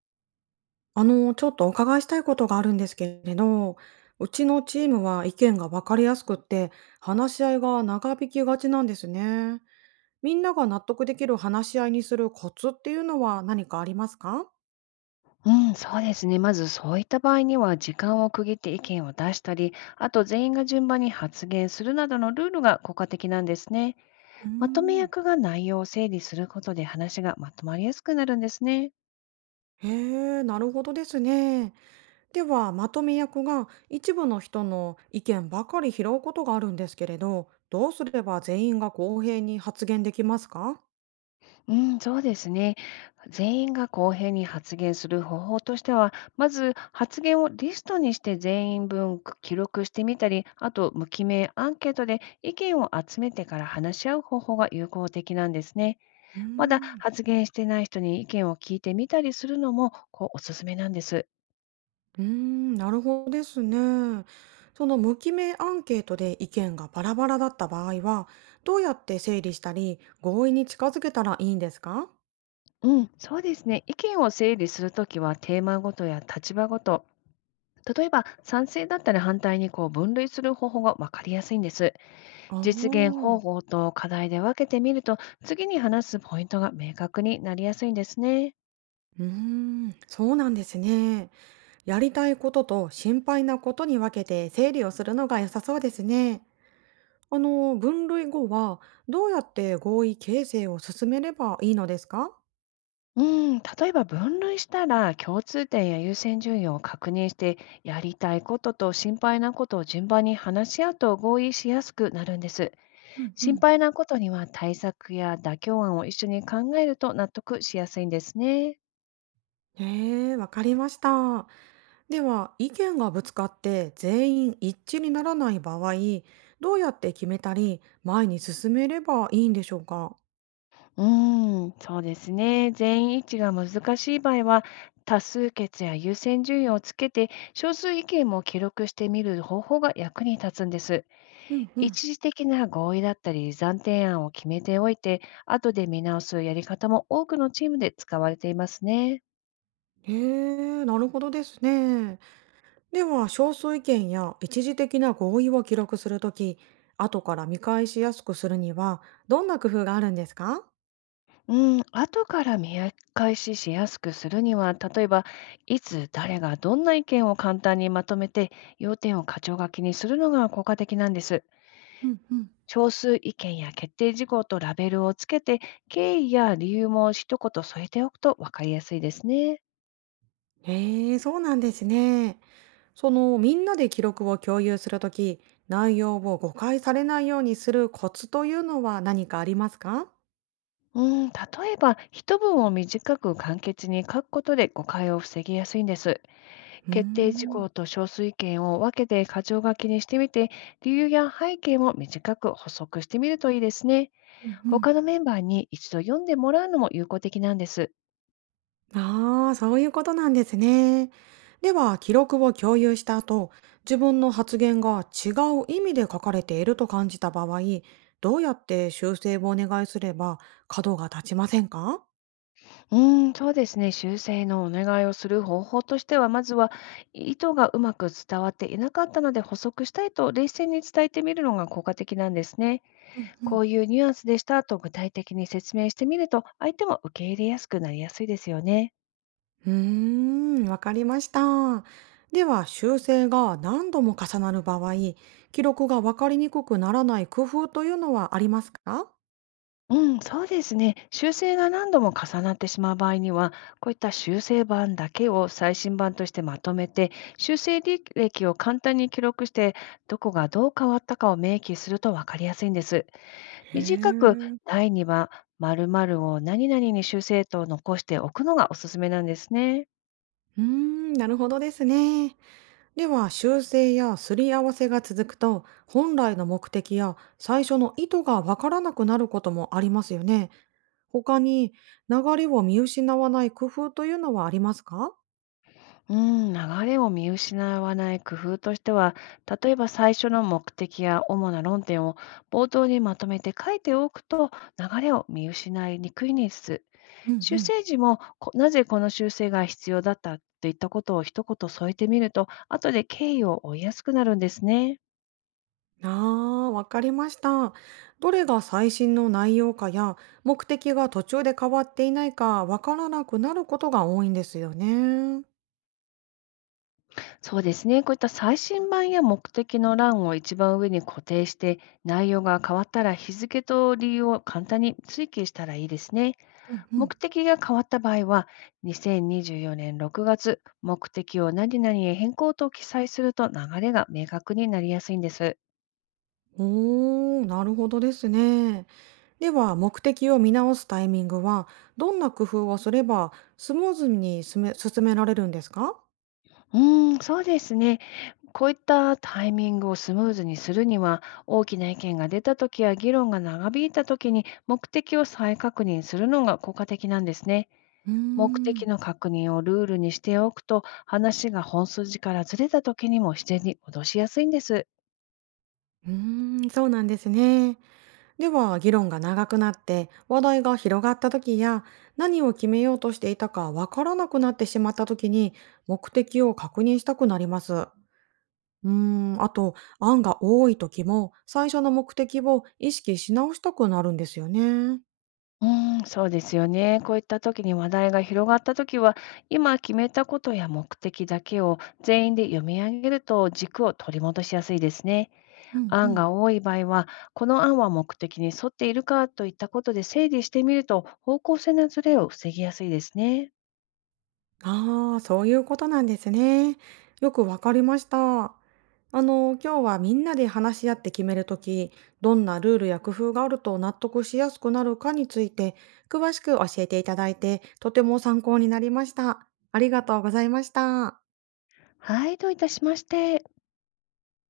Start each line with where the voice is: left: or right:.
right: ちょっとお伺いしたいことがあるんですけれど、うちのチームは意見が分かりやすくって、話し合いが長引きがちなんですね。みんなが納得できる話し合いにするコツっていうのは何かありますか？
left: うん、そうですね。まずそういった場合には、時間を区切って意見を出したり、あと全員が順番に発言するなどのルールが効果的なんですね。
right: うー
left: まとめ
right: ん。
left: 役が内容を整理することで話がまとまりやすくなるんですね。
right: へえ、なるほどですね。では、まとめ役が一部の人の意見ばかり拾うことがあるんですけれど、どうすれば全員が公平に発言できますか？
left: うん、そうですね。全員が公平に発言する方法としては、まず発言をリストにして全員分記録してみたり、あと無記名アンケートで意見を集めてから話し合う方法が有効的なんですね。
right: うー
left: まだ
right: ん。
left: 発言してない人に意見を聞いてみたりするのもこうおすすめなんです。
right: うーん、なるほどですね。その無記名アンケートで意見がバラバラだった場合は、どうやって整理したり、合意に近づけたらいいんですか？
left: うん、そうですね。意見を整理するときはテーマごとや立場ごと、例えば賛成だったら反対にこう分類する方法が分かりやすいんです。
right: ああ
left: 実現
right: ー。
left: 方法と課題で分けてみると、次に話すポイントが明確になりやすいんですね。
right: うーん、そうなんですね。やりたいことと心配なことに分けて整理をするのが良さそうですね。分類後は、どうやって合意形成を進めればいいのですか？
left: うん、例えば分類したら共通点や優先順位を確認してやりたいことと心配なことを順番に話し合うと合意しやすくなるんです。
right: うんう
left: 心
right: ん。
left: 配なことには対策や妥協案を一緒に考えると納得しやすいんですね。
right: へえ、わかりました。では、意見がぶつかって全員一致にならない場合、どうやって決めたり、前に進めればいいんでしょうか？
left: うーん、そうですね。全員一致が難しい場合は、多数決や優先順位をつけて、少数意見も記録してみる方法が役に立つんです。
right: うんうん。
left: 一時的な合意だったり、暫定案を決めておいて、後で見直すやり方も多くのチームで使われていますね。
right: へえ、なるほどですね。では、少数意見や一時的な合意を記録するとき、後から見返しやすくするには、どんな工夫があるんですか？
left: うん、後から見返ししやすくするには、例えば、いつ誰がどんな意見を簡単にまとめて、要点を課長が気にするのが効果的なんです。
right: うんうん。
left: 少数意見や決定事項とラベルをつけて、経緯や理由も一言添えておくと分かりやすいですね。
right: へえ、そうなんですね。みんなで記録を共有するとき、内容を誤解されないようにするコツというのは何かありますか？
left: うん、例えば、一文を短く簡潔に書くことで誤解を防ぎやすいんです。
right: うー
left: 決定事
right: ん。
left: 項と少数意見を分けて箇条書きにしてみて、理由や背景も短く補足してみるといいですね。
right: うんうん。
left: 他のメンバーに一度読んでもらうのも有効的なんです。
right: ああ、そういうことなんですね。では、記録を共有した後、自分の発言が違う意味で書かれていると感じた場合、どうやって修正をお願いすれば角が立ちませんか？
left: うーん、そうですね。修正のお願いをする方法としては、まずは意図がうまく伝わっていなかったので補足したいと冷静に伝えてみるのが効果的なんですね。
right: うんう
left: こ
right: ん。
left: ういうニュアンスでしたと具体的に説明してみると、相手も受け入れやすくなりやすいですよね。
right: うーん、わかりました。では、修正が何度も重なる場合、記録がわかりにくくならない工夫というのはありますか？
left: うん、そうですね。修正が何度も重なってしまう場合には、こういった修正版だけを最新版としてまとめて、修正履歴を簡単に記録して、どこがどう変わったかを明記すると分かりやすいんです。
right: へ
left: 短く
right: え。
left: 第2番、〇〇を何々に修正と残しておくのがおすすめなんですね。
right: うーん、なるほどですね。では修正やすり合わせが続くと本来の目的や最初の意図がわからなくなることもありますよね。他に流れを見失わない工夫というのはありますか？
left: うん、流れを見失わない工夫としては、例えば最初の目的や主な論点を冒頭にまとめて書いておくと、流れを見失いにくいんです。
right: うんう
left: 修
right: ん。
left: 正時も、なぜこの修正が必要だったといったことを一言添えてみると、後で経緯を追いやすくなるんですね。
right: ああ、わかりました。どれが最新の内容かや目的が途中で変わっていないかわからなくなることが多いんですよね。
left: そうですね、こういった最新版や目的の欄を一番上に固定して、内容が変わったら日付と理由を簡単に追記したらいいですね。
right: うんうん。
left: 目的が変わった場合は、2024年6月、目的を何々へ変更と記載すると流れが明確になりやすいんです。
right: おー、なるほどですね。では、目的を見直すタイミングは、どんな工夫をすればスムーズに進められるんですか？
left: うーん、そうですね。こういったタイミングをスムーズにするには、大きな意見が出たときや議論が長引いたときに目的を再確認するのが効果的なんですね。
right: うー
left: 目的
right: ん。
left: の確認をルールにしておくと、話が本筋からずれたときにも自然に戻しやすいんです。
right: うーん、そうなんですね。では、議論が長くなって、話題が広がった時や、何を決めようとしていたかわからなくなってしまった時に、目的を確認したくなります。うーん、あと、案が多い時も、最初の目的を意識し直したくなるんですよね。
left: うーん、そうですよね。こういった時に話題が広がった時は、今決めたことや目的だけを全員で読み上げると軸を取り戻しやすいですね。
right: うんう
left: 案
right: ん。
left: が多い場合は、この案は目的に沿っているかといったことで整理してみると、方向性のズレを防ぎやすいですね。
right: ああ、そういうことなんですね。よくわかりました。今日はみんなで話し合って決めるとき、どんなルールや工夫があると納得しやすくなるかについて、詳しく教えていただいて、とても参考になりました。ありがとうございました。
left: はい、どういたしまして。